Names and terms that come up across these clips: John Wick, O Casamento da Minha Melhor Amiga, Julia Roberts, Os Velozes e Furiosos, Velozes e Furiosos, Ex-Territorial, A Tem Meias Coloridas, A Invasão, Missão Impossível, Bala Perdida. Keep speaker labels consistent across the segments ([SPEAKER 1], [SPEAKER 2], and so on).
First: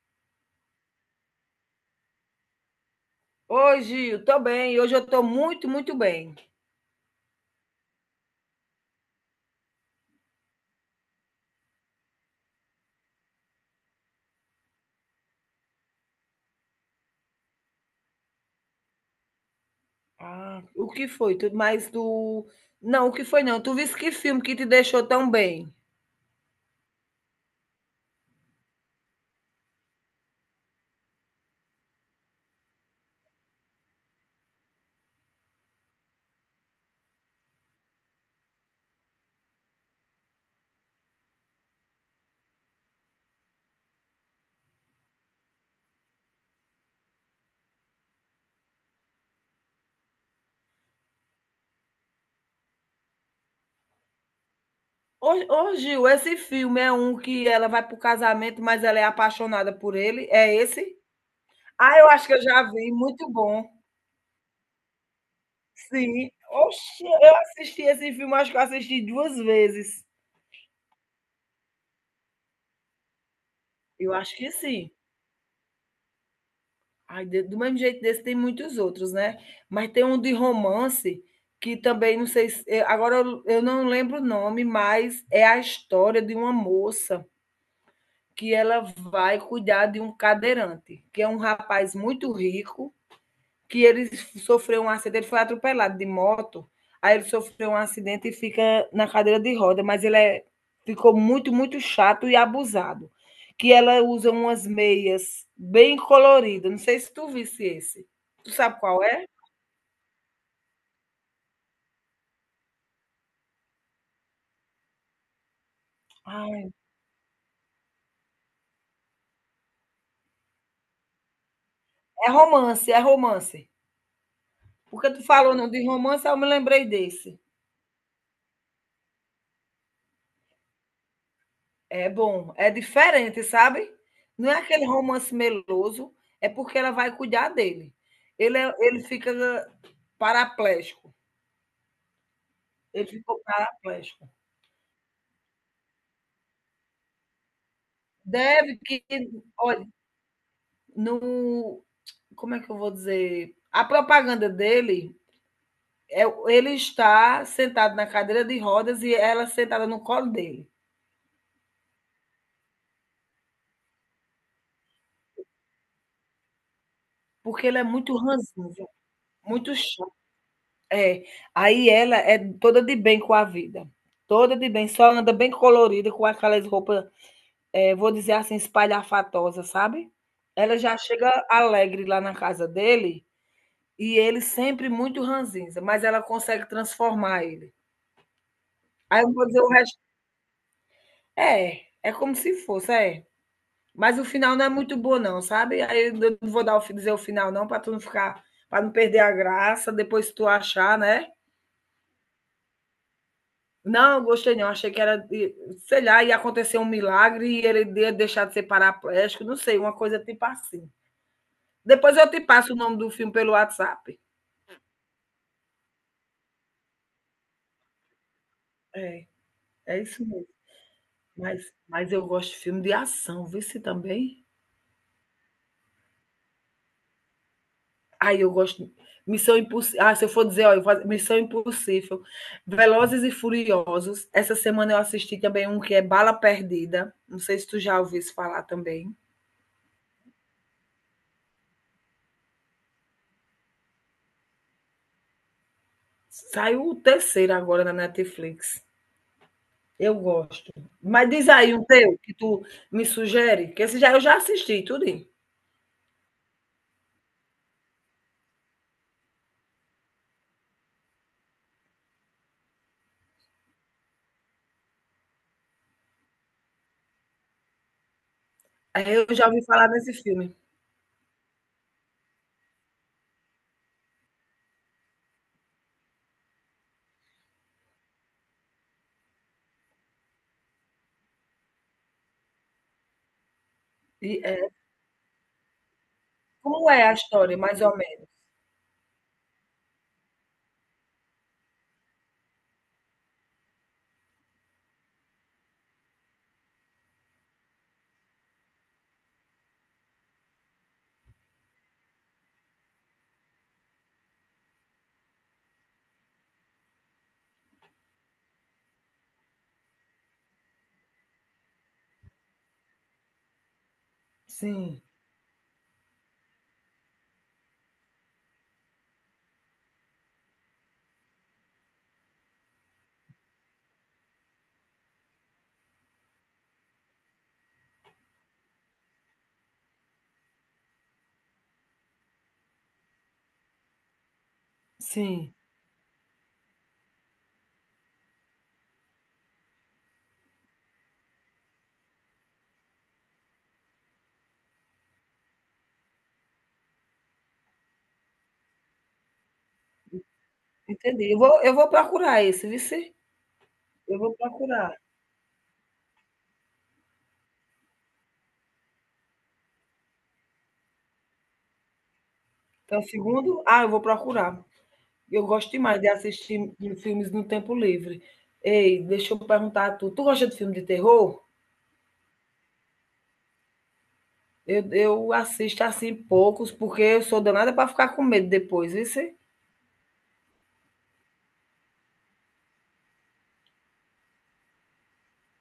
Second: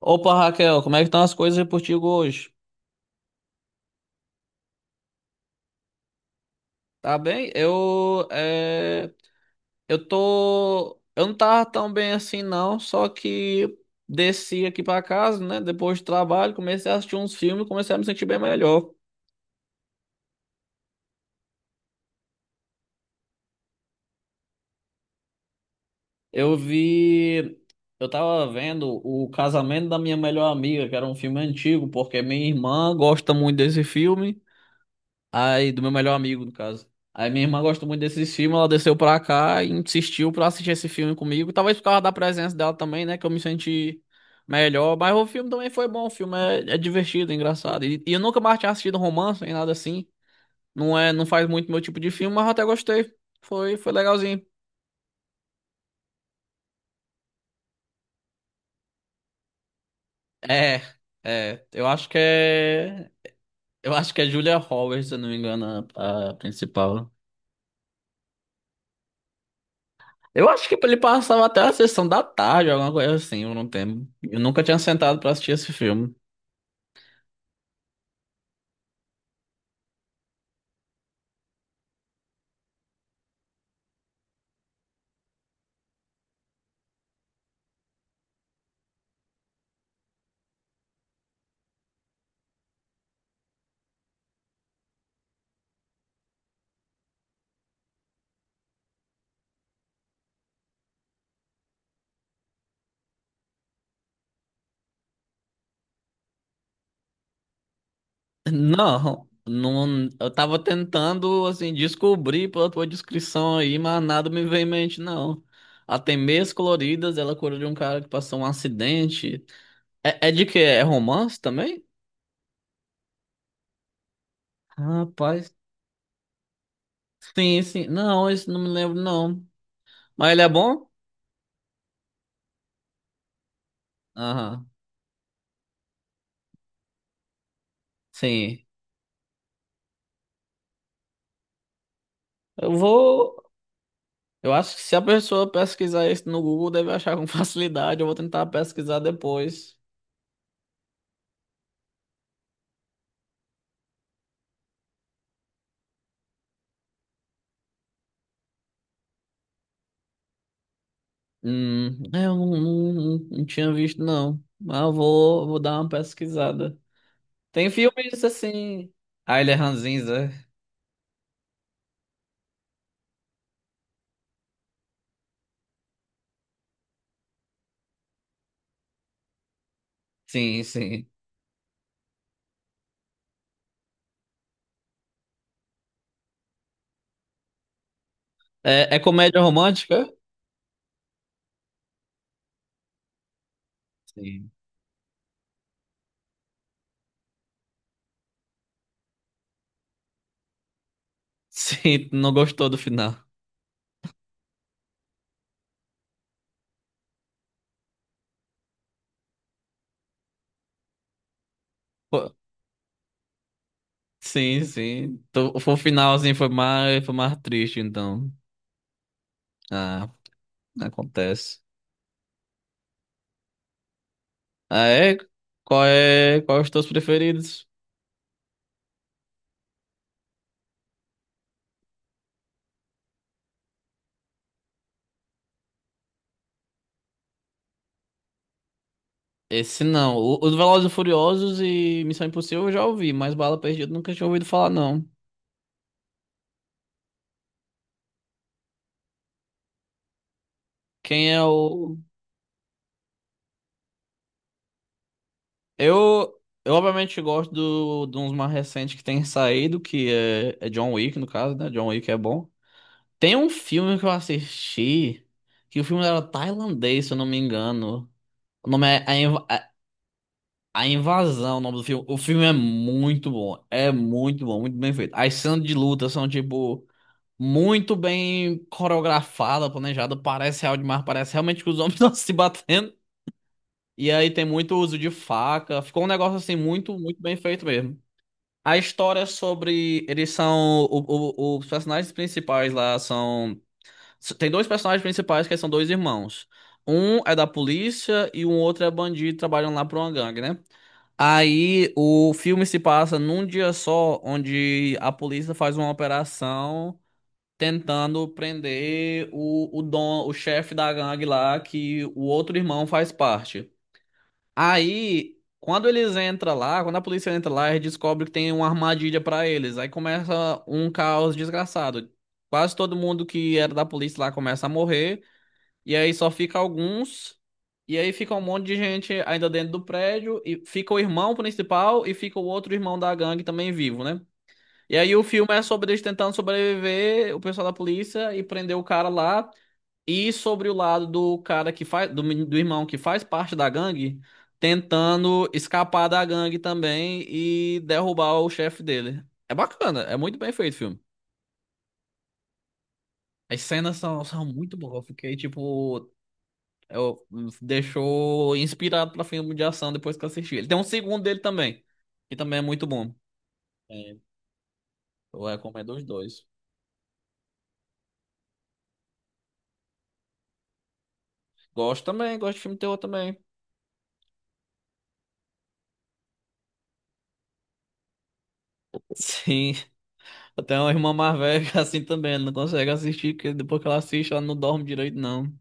[SPEAKER 1] Opa, Raquel, como é que estão as coisas aí por ti hoje?
[SPEAKER 2] Oi, Gil, tô bem. Hoje eu tô muito, muito bem.
[SPEAKER 1] Tá bem? Eu tô, eu não tava tão bem assim não, só que desci aqui pra casa, né, depois do trabalho, comecei a assistir uns filmes, e comecei a me sentir bem melhor.
[SPEAKER 2] Ah, o que foi? Tu, mas tu. Não, o que foi não? Tu viste que filme que te deixou tão bem?
[SPEAKER 1] Eu vi, eu tava vendo O Casamento da Minha Melhor Amiga, que era um filme antigo, porque minha irmã gosta muito desse filme. Aí, do meu melhor amigo, no caso. Aí minha irmã gosta muito desses filmes, ela desceu pra cá e insistiu pra assistir esse filme comigo. Talvez por causa da presença dela também, né? Que eu me senti melhor. Mas o filme também foi bom, o filme é divertido, engraçado. E eu nunca mais tinha assistido romance nem nada assim. Não é, não faz muito meu tipo de filme, mas eu até gostei. Foi, foi legalzinho.
[SPEAKER 2] Ô, ô, Gil, esse filme é um que ela vai pro casamento, mas ela é apaixonada por ele? É
[SPEAKER 1] É,
[SPEAKER 2] esse?
[SPEAKER 1] é. Eu
[SPEAKER 2] Ah,
[SPEAKER 1] acho
[SPEAKER 2] eu
[SPEAKER 1] que
[SPEAKER 2] acho que eu já vi.
[SPEAKER 1] é.
[SPEAKER 2] Muito bom.
[SPEAKER 1] Eu acho que é Julia Roberts, se eu não me engano, a,
[SPEAKER 2] Sim.
[SPEAKER 1] a
[SPEAKER 2] Oxe,
[SPEAKER 1] principal.
[SPEAKER 2] eu assisti esse filme, acho que eu assisti duas vezes.
[SPEAKER 1] Eu acho que ele passava até a sessão da tarde, alguma coisa assim, eu não tenho.
[SPEAKER 2] Eu acho
[SPEAKER 1] Eu
[SPEAKER 2] que
[SPEAKER 1] nunca tinha
[SPEAKER 2] sim.
[SPEAKER 1] sentado pra assistir esse filme.
[SPEAKER 2] Ai, de do mesmo jeito desse tem muitos outros, né. Mas tem um de romance que também não sei se agora eu não lembro o nome, mas é a história de uma moça que ela vai cuidar de um cadeirante, que é um rapaz muito rico, que ele sofreu um acidente, foi atropelado de moto, aí ele sofreu um acidente e fica na cadeira de roda, mas ele é, ficou muito, muito chato e abusado. Que ela usa umas meias bem coloridas. Não sei se tu visse esse. Tu sabe qual é?
[SPEAKER 1] Não, não, eu tava tentando, assim, descobrir pela tua descrição aí, mas nada me veio em mente, não. A Tem Meias
[SPEAKER 2] Ai,
[SPEAKER 1] Coloridas, ela cura de um cara que passou um acidente. É, é de quê? É romance também?
[SPEAKER 2] é romance, é romance. Porque tu
[SPEAKER 1] Rapaz,
[SPEAKER 2] falou não de romance, eu me lembrei desse.
[SPEAKER 1] sim, sim. Não, isso não me lembro, não. Mas ele é bom?
[SPEAKER 2] É bom, é diferente, sabe? Não é
[SPEAKER 1] Aham,
[SPEAKER 2] aquele romance meloso, é porque ela vai cuidar dele. Ele,
[SPEAKER 1] sim.
[SPEAKER 2] é- ele fica paraplégico.
[SPEAKER 1] Eu
[SPEAKER 2] Ele ficou
[SPEAKER 1] vou.
[SPEAKER 2] paraplégico.
[SPEAKER 1] Eu acho que se a pessoa pesquisar isso no Google, deve achar com facilidade. Eu vou tentar
[SPEAKER 2] Deve
[SPEAKER 1] pesquisar
[SPEAKER 2] que,
[SPEAKER 1] depois.
[SPEAKER 2] olha, no, como é que eu vou dizer? A propaganda dele é ele está sentado na cadeira de rodas e ela sentada no colo dele,
[SPEAKER 1] É, eu não tinha visto, não. Mas eu vou, vou dar uma pesquisada.
[SPEAKER 2] porque
[SPEAKER 1] Tem
[SPEAKER 2] ele é muito
[SPEAKER 1] filmes
[SPEAKER 2] ranzinza,
[SPEAKER 1] assim. Ah, ele é
[SPEAKER 2] muito.
[SPEAKER 1] ranzinza.
[SPEAKER 2] É, aí ela é toda de bem com a vida, toda de bem, só anda bem colorida com aquelas roupas, vou dizer assim, espalhafatosa, sabe?
[SPEAKER 1] Sim,
[SPEAKER 2] Ela já
[SPEAKER 1] sim.
[SPEAKER 2] chega alegre lá na casa dele e ele sempre muito ranzinza, mas ela consegue transformar ele.
[SPEAKER 1] É, é
[SPEAKER 2] Aí eu
[SPEAKER 1] comédia
[SPEAKER 2] vou dizer o resto
[SPEAKER 1] romântica?
[SPEAKER 2] é, é como se fosse, é. Mas o
[SPEAKER 1] Sim.
[SPEAKER 2] final não é muito bom não, sabe? Aí eu não vou dizer o final não, para tu não ficar, para não perder a graça, depois tu achar, né?
[SPEAKER 1] Sim, tu não gostou do final.
[SPEAKER 2] Não, gostei não. Achei que era, de- sei lá, ia acontecer um milagre e ele ia deixar de ser paraplégico, não sei, uma coisa tipo assim. Depois eu
[SPEAKER 1] Pô,
[SPEAKER 2] te passo o nome do filme pelo WhatsApp.
[SPEAKER 1] sim, sim. Tu- foi o final assim foi mais triste, então.
[SPEAKER 2] É, é
[SPEAKER 1] Ah,
[SPEAKER 2] isso mesmo.
[SPEAKER 1] acontece.
[SPEAKER 2] Mas eu gosto de filme de ação, vê se também.
[SPEAKER 1] Ah, é? Qual é, qual é os teus preferidos?
[SPEAKER 2] Aí eu gosto. Missão Impossível. Ah, se eu for dizer, ó, Missão Impossível. Velozes e Furiosos. Essa semana eu assisti também um que é Bala Perdida. Não sei se tu já ouviu isso falar também.
[SPEAKER 1] Esse não. O- Os Velozes e Furiosos e Missão Impossível eu já ouvi, mas Bala Perdida eu nunca tinha ouvido falar, não.
[SPEAKER 2] Saiu o terceiro agora na Netflix. Eu gosto.
[SPEAKER 1] Quem
[SPEAKER 2] Mas
[SPEAKER 1] é
[SPEAKER 2] diz aí um
[SPEAKER 1] o.
[SPEAKER 2] teu que tu me sugere, que esse já eu já assisti tudo.
[SPEAKER 1] Eu, eu obviamente gosto do, de uns mais recentes que tem saído, que é John Wick, no caso, né? John Wick é bom. Tem um filme que eu assisti, que o filme era tailandês, se eu não me engano. O nome é
[SPEAKER 2] Aí
[SPEAKER 1] A,
[SPEAKER 2] eu
[SPEAKER 1] Inv-
[SPEAKER 2] já ouvi falar desse filme.
[SPEAKER 1] A Invasão, o nome do filme. O filme é muito bom. É muito bom, muito bem feito. As cenas de luta são tipo. Muito bem coreografada, planejada. Parece real demais, parece realmente que os homens estão se batendo. E aí
[SPEAKER 2] E,
[SPEAKER 1] tem muito uso de faca. Ficou um negócio assim
[SPEAKER 2] como
[SPEAKER 1] muito,
[SPEAKER 2] é a
[SPEAKER 1] muito bem
[SPEAKER 2] história,
[SPEAKER 1] feito
[SPEAKER 2] mais ou
[SPEAKER 1] mesmo.
[SPEAKER 2] menos?
[SPEAKER 1] A história é sobre. Eles são. O- os personagens principais lá são. Tem dois personagens principais que são dois irmãos. Um é da polícia e um outro é bandido, trabalham lá pra uma gangue, né? Aí o filme se passa num dia só, onde a polícia faz uma operação tentando prender o dom, o chefe da gangue lá, que o outro irmão faz parte.
[SPEAKER 2] Sim,
[SPEAKER 1] Aí, quando eles entram lá, quando a polícia entra lá, eles descobrem que tem uma armadilha pra eles. Aí começa um caos desgraçado. Quase todo mundo que era da polícia lá começa a morrer, e aí só fica alguns. E aí fica um monte de gente ainda dentro do prédio, e fica o irmão principal e fica o outro irmão da gangue também vivo, né? E aí o filme
[SPEAKER 2] sim,
[SPEAKER 1] é sobre eles tentando sobreviver, o pessoal da polícia e prender o cara lá. E sobre o lado do cara que faz, do, meni- do irmão que faz parte da gangue, tentando escapar da gangue também e derrubar o chefe dele. É bacana, é muito bem feito o filme.
[SPEAKER 2] entendi. Eu vou procurar esse, vice.
[SPEAKER 1] As cenas
[SPEAKER 2] Eu
[SPEAKER 1] são,
[SPEAKER 2] vou
[SPEAKER 1] são muito
[SPEAKER 2] procurar.
[SPEAKER 1] boas. Eu fiquei tipo. Eu, deixou inspirado pra filme de ação depois que eu assisti. Ele tem um segundo dele também, que também é muito
[SPEAKER 2] Então,
[SPEAKER 1] bom.
[SPEAKER 2] segundo ah, eu vou
[SPEAKER 1] É,
[SPEAKER 2] procurar.
[SPEAKER 1] eu
[SPEAKER 2] Eu gosto
[SPEAKER 1] recomendo
[SPEAKER 2] demais
[SPEAKER 1] os
[SPEAKER 2] de
[SPEAKER 1] dois.
[SPEAKER 2] assistir filmes no tempo livre. Ei, deixa eu perguntar a tu, tu gosta de filme de terror?
[SPEAKER 1] Gosto também, gosto de filme terror também.
[SPEAKER 2] Eu assisto, assim, poucos, porque eu sou danada para ficar com medo depois, vice.
[SPEAKER 1] Sim, até uma irmã mais velha que é assim também, ela não consegue assistir, porque depois que ela assiste, ela não dorme direito, não.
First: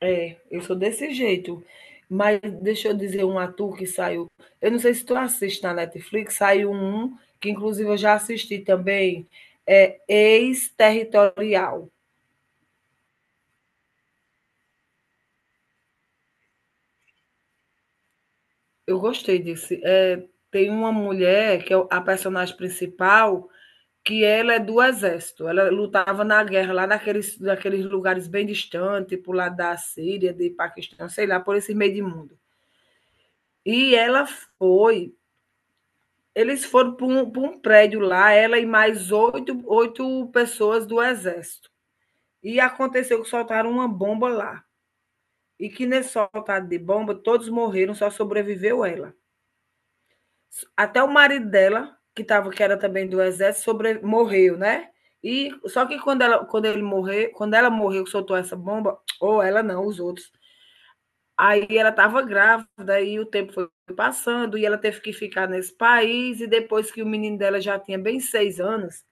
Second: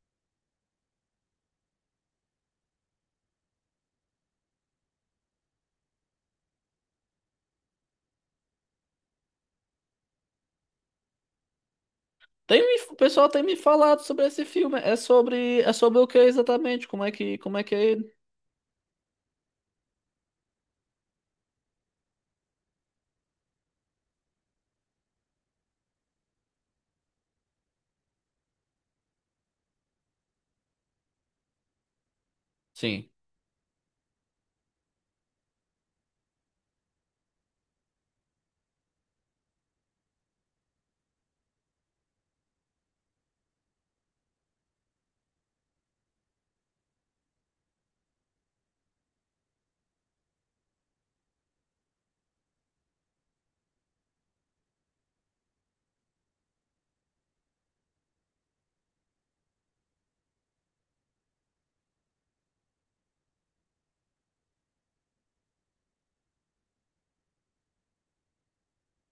[SPEAKER 2] É, eu sou desse jeito. Mas deixa eu dizer um ator que saiu. Eu não sei se tu assiste na Netflix, saiu um que inclusive eu já assisti também, é Ex-Territorial.
[SPEAKER 1] Tem, me- o pessoal tem me falado sobre esse filme. É sobre o que exatamente? Como é que é ele?
[SPEAKER 2] Eu gostei desse. É, tem uma mulher que é a personagem principal, que ela é do exército. Ela lutava na guerra lá naqueles lugares bem distantes, tipo lá da Síria, de Paquistão, sei lá, por esse meio de mundo.
[SPEAKER 1] Sim.
[SPEAKER 2] E ela foi. Eles foram para um, pra um prédio lá, ela e mais oito pessoas do exército. E aconteceu que soltaram uma bomba lá. E que nesse soltado de bomba, todos morreram, só sobreviveu ela. Até o marido dela, que tava, que era também do exército, sobre, morreu, né? E só que quando ela, quando ele morreu quando ela morreu, soltou essa bomba, ou ela não, os outros. Aí ela estava grávida e o tempo foi passando e ela teve que ficar nesse país e depois que o menino dela já tinha bem 6 anos,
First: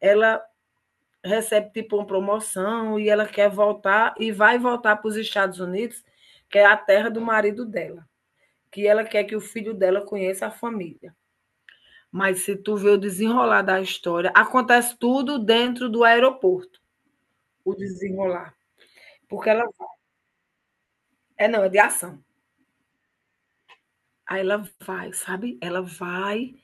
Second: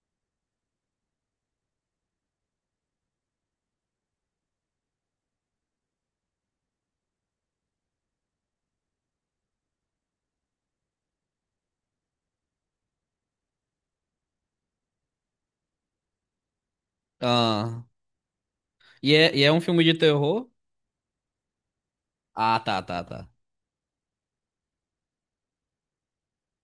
[SPEAKER 2] ela recebe tipo uma promoção e ela quer voltar e vai voltar para os Estados Unidos, que é a terra do marido dela, que ela quer que o filho dela conheça a família. Mas se tu vê o desenrolar da história, acontece tudo dentro do aeroporto, o
[SPEAKER 1] Ah,
[SPEAKER 2] desenrolar,
[SPEAKER 1] e
[SPEAKER 2] porque
[SPEAKER 1] é um
[SPEAKER 2] ela
[SPEAKER 1] filme de terror?
[SPEAKER 2] é não, é de ação.
[SPEAKER 1] Ah, tá, tá, tá.
[SPEAKER 2] Aí ela vai, sabe, ela vai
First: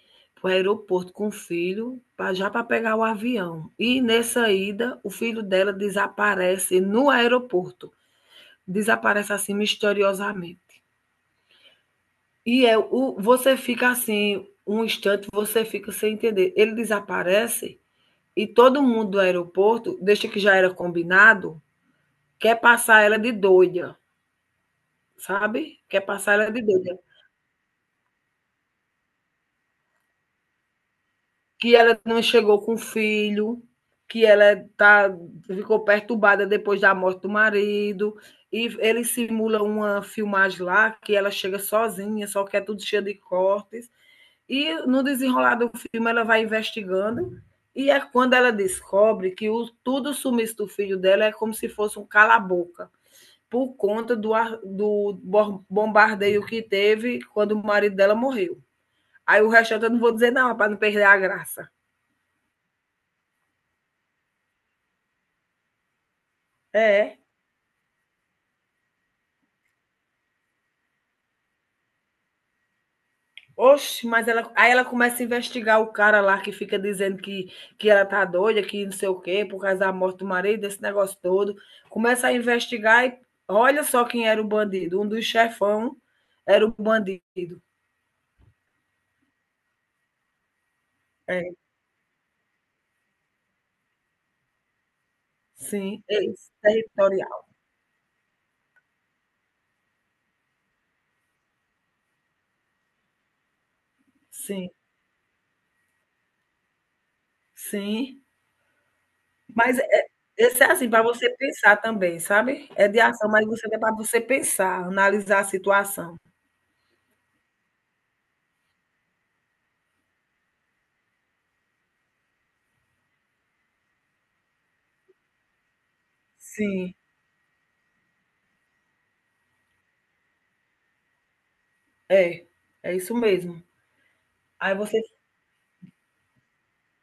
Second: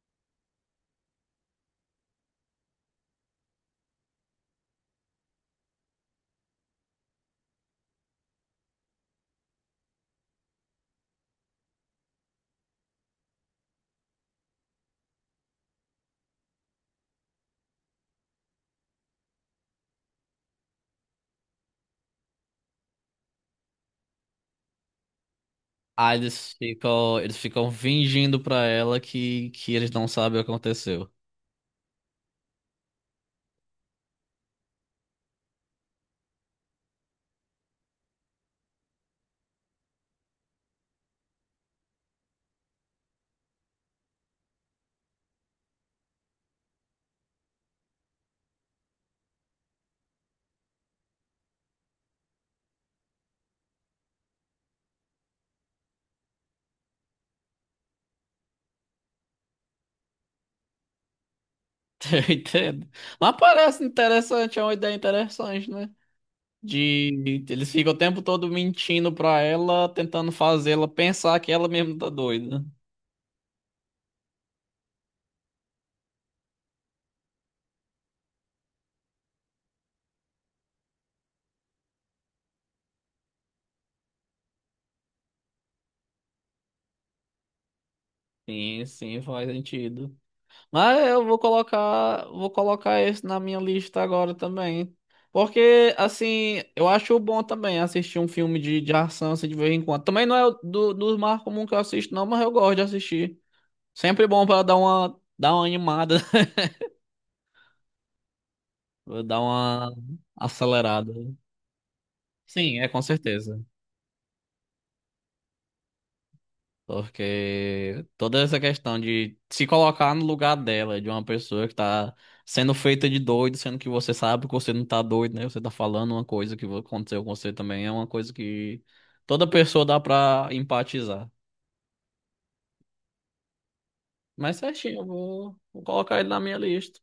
[SPEAKER 2] para o aeroporto com o filho, pra já para pegar o avião. E nessa ida, o filho dela desaparece no aeroporto, desaparece assim misteriosamente. E é o você fica assim, um instante você fica sem entender. Ele desaparece e todo mundo do aeroporto, desde que já era combinado, quer passar ela de doida, sabe, quer
[SPEAKER 1] Ah,
[SPEAKER 2] passar ela de doida.
[SPEAKER 1] eles ficam fingindo pra ela que eles não sabem o que aconteceu.
[SPEAKER 2] Que ela não chegou com o filho, que ela tá, ficou perturbada depois da morte do marido, e ele simula uma filmagem lá que ela chega sozinha, só que é tudo cheio de cortes. E no desenrolar do filme ela vai investigando, e é quando ela descobre que o, tudo o sumiço do filho dela é como se fosse um cala-boca, por conta do bombardeio que teve quando o marido dela morreu. Aí o resto eu não vou dizer não, para não perder a graça.
[SPEAKER 1] Eu entendo. Mas parece interessante, é uma ideia interessante, né?
[SPEAKER 2] É,
[SPEAKER 1] De, eles ficam o tempo todo mentindo pra ela, tentando fazê-la pensar que ela mesma tá doida.
[SPEAKER 2] Oxe, mas ela, aí ela começa a investigar o cara lá que fica dizendo que ela tá doida, que não sei o quê, por causa da morte do marido, esse negócio todo. Começa a investigar e olha só quem era o bandido. Um dos chefão era o bandido.
[SPEAKER 1] Sim, sim, faz sentido. Mas eu
[SPEAKER 2] É,
[SPEAKER 1] vou colocar esse na minha lista agora também. Porque,
[SPEAKER 2] sim,
[SPEAKER 1] assim, eu acho bom
[SPEAKER 2] ex-territorial.
[SPEAKER 1] também assistir um filme de ação assim, de vez em quando. Também não é o do, dos mais comuns que eu assisto, não, mas eu gosto de assistir. Sempre bom pra
[SPEAKER 2] Sim,
[SPEAKER 1] dar uma animada,
[SPEAKER 2] sim.
[SPEAKER 1] pra dar
[SPEAKER 2] Mas
[SPEAKER 1] uma
[SPEAKER 2] é, esse é assim, para
[SPEAKER 1] acelerada.
[SPEAKER 2] você pensar também, sabe?
[SPEAKER 1] Sim, é
[SPEAKER 2] É
[SPEAKER 1] com
[SPEAKER 2] de ação, mas
[SPEAKER 1] certeza.
[SPEAKER 2] você é para você pensar, analisar a situação.
[SPEAKER 1] Porque toda essa questão de se colocar no lugar dela, de uma pessoa que tá sendo feita de doido, sendo que você sabe que você não tá doido, né? Você tá falando uma coisa que
[SPEAKER 2] Sim,
[SPEAKER 1] aconteceu com você também, é uma coisa que toda pessoa dá pra empatizar.
[SPEAKER 2] é. É isso mesmo.
[SPEAKER 1] Mas
[SPEAKER 2] Aí
[SPEAKER 1] certinho,
[SPEAKER 2] você.
[SPEAKER 1] eu vou, vou colocar ele na minha lista.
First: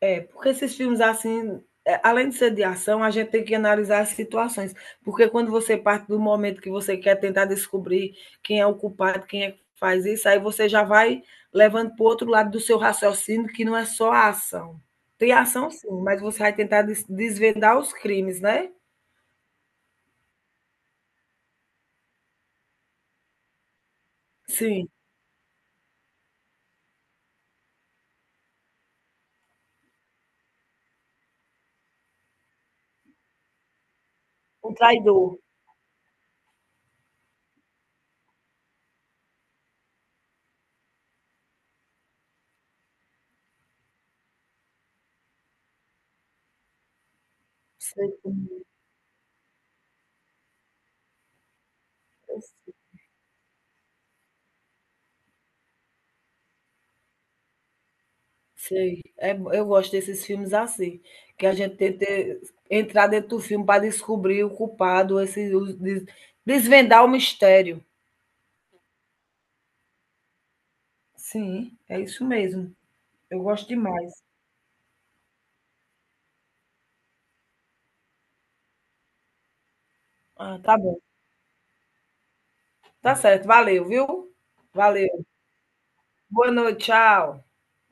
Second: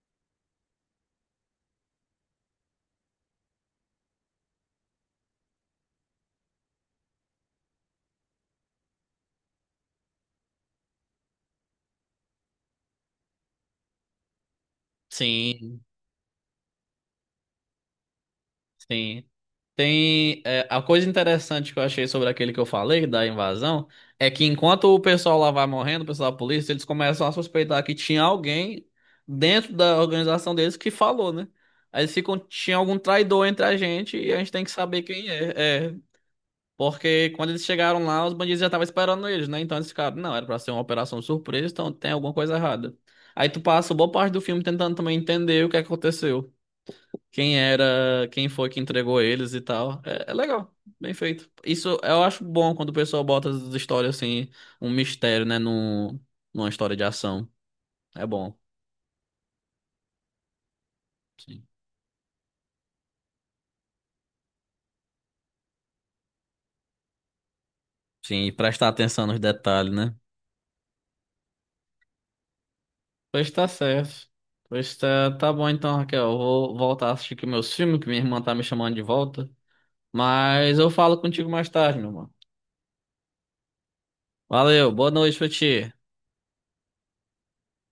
[SPEAKER 2] É, porque esses filmes assim, é, além de ser de ação, a gente tem que analisar as situações. Porque quando você parte do momento que você quer tentar descobrir quem é o culpado, quem é que faz isso, aí você já vai levando para o outro lado do seu raciocínio, que não é só a ação. Tem ação,
[SPEAKER 1] Sim.
[SPEAKER 2] sim, mas você vai tentar desvendar os crimes, né?
[SPEAKER 1] Sim. Tem, é, a coisa interessante que eu achei sobre aquele que eu falei, da invasão, é que enquanto
[SPEAKER 2] Sim,
[SPEAKER 1] o pessoal lá vai morrendo, o pessoal da polícia, eles começam a suspeitar que tinha alguém dentro da organização deles que falou, né? Aí eles ficam, tinha algum traidor entre a gente e a gente tem que
[SPEAKER 2] o
[SPEAKER 1] saber quem
[SPEAKER 2] traidor.
[SPEAKER 1] é. É, porque quando eles chegaram lá, os bandidos já estavam esperando eles, né? Então eles ficaram, não, era pra ser uma operação surpresa, então tem alguma coisa errada. Aí tu passa boa parte do filme tentando também entender o que aconteceu quem
[SPEAKER 2] Sei.
[SPEAKER 1] era, quem foi que entregou eles e tal. É, é legal, bem feito. Isso eu acho bom quando o pessoal bota as histórias assim, um mistério, né, num, numa história de ação. É bom.
[SPEAKER 2] Sei, é bo eu gosto desses filmes assim, que a
[SPEAKER 1] Sim.
[SPEAKER 2] gente tenta entrar dentro do filme para descobrir o culpado, esse os des desvendar o mistério.
[SPEAKER 1] Sim, e prestar atenção nos detalhes, né?
[SPEAKER 2] Sim, é isso mesmo, eu
[SPEAKER 1] Pois
[SPEAKER 2] gosto
[SPEAKER 1] tá
[SPEAKER 2] demais.
[SPEAKER 1] certo. Pois tá, tá bom então, Raquel. Eu vou voltar a assistir aqui meus filmes, que minha irmã tá me chamando de volta.
[SPEAKER 2] Ah, tá
[SPEAKER 1] Mas eu
[SPEAKER 2] bom,
[SPEAKER 1] falo contigo mais tarde, meu mano.
[SPEAKER 2] tá certo, valeu, viu.
[SPEAKER 1] Valeu, boa
[SPEAKER 2] Valeu,
[SPEAKER 1] noite pra ti.
[SPEAKER 2] boa noite, tchau.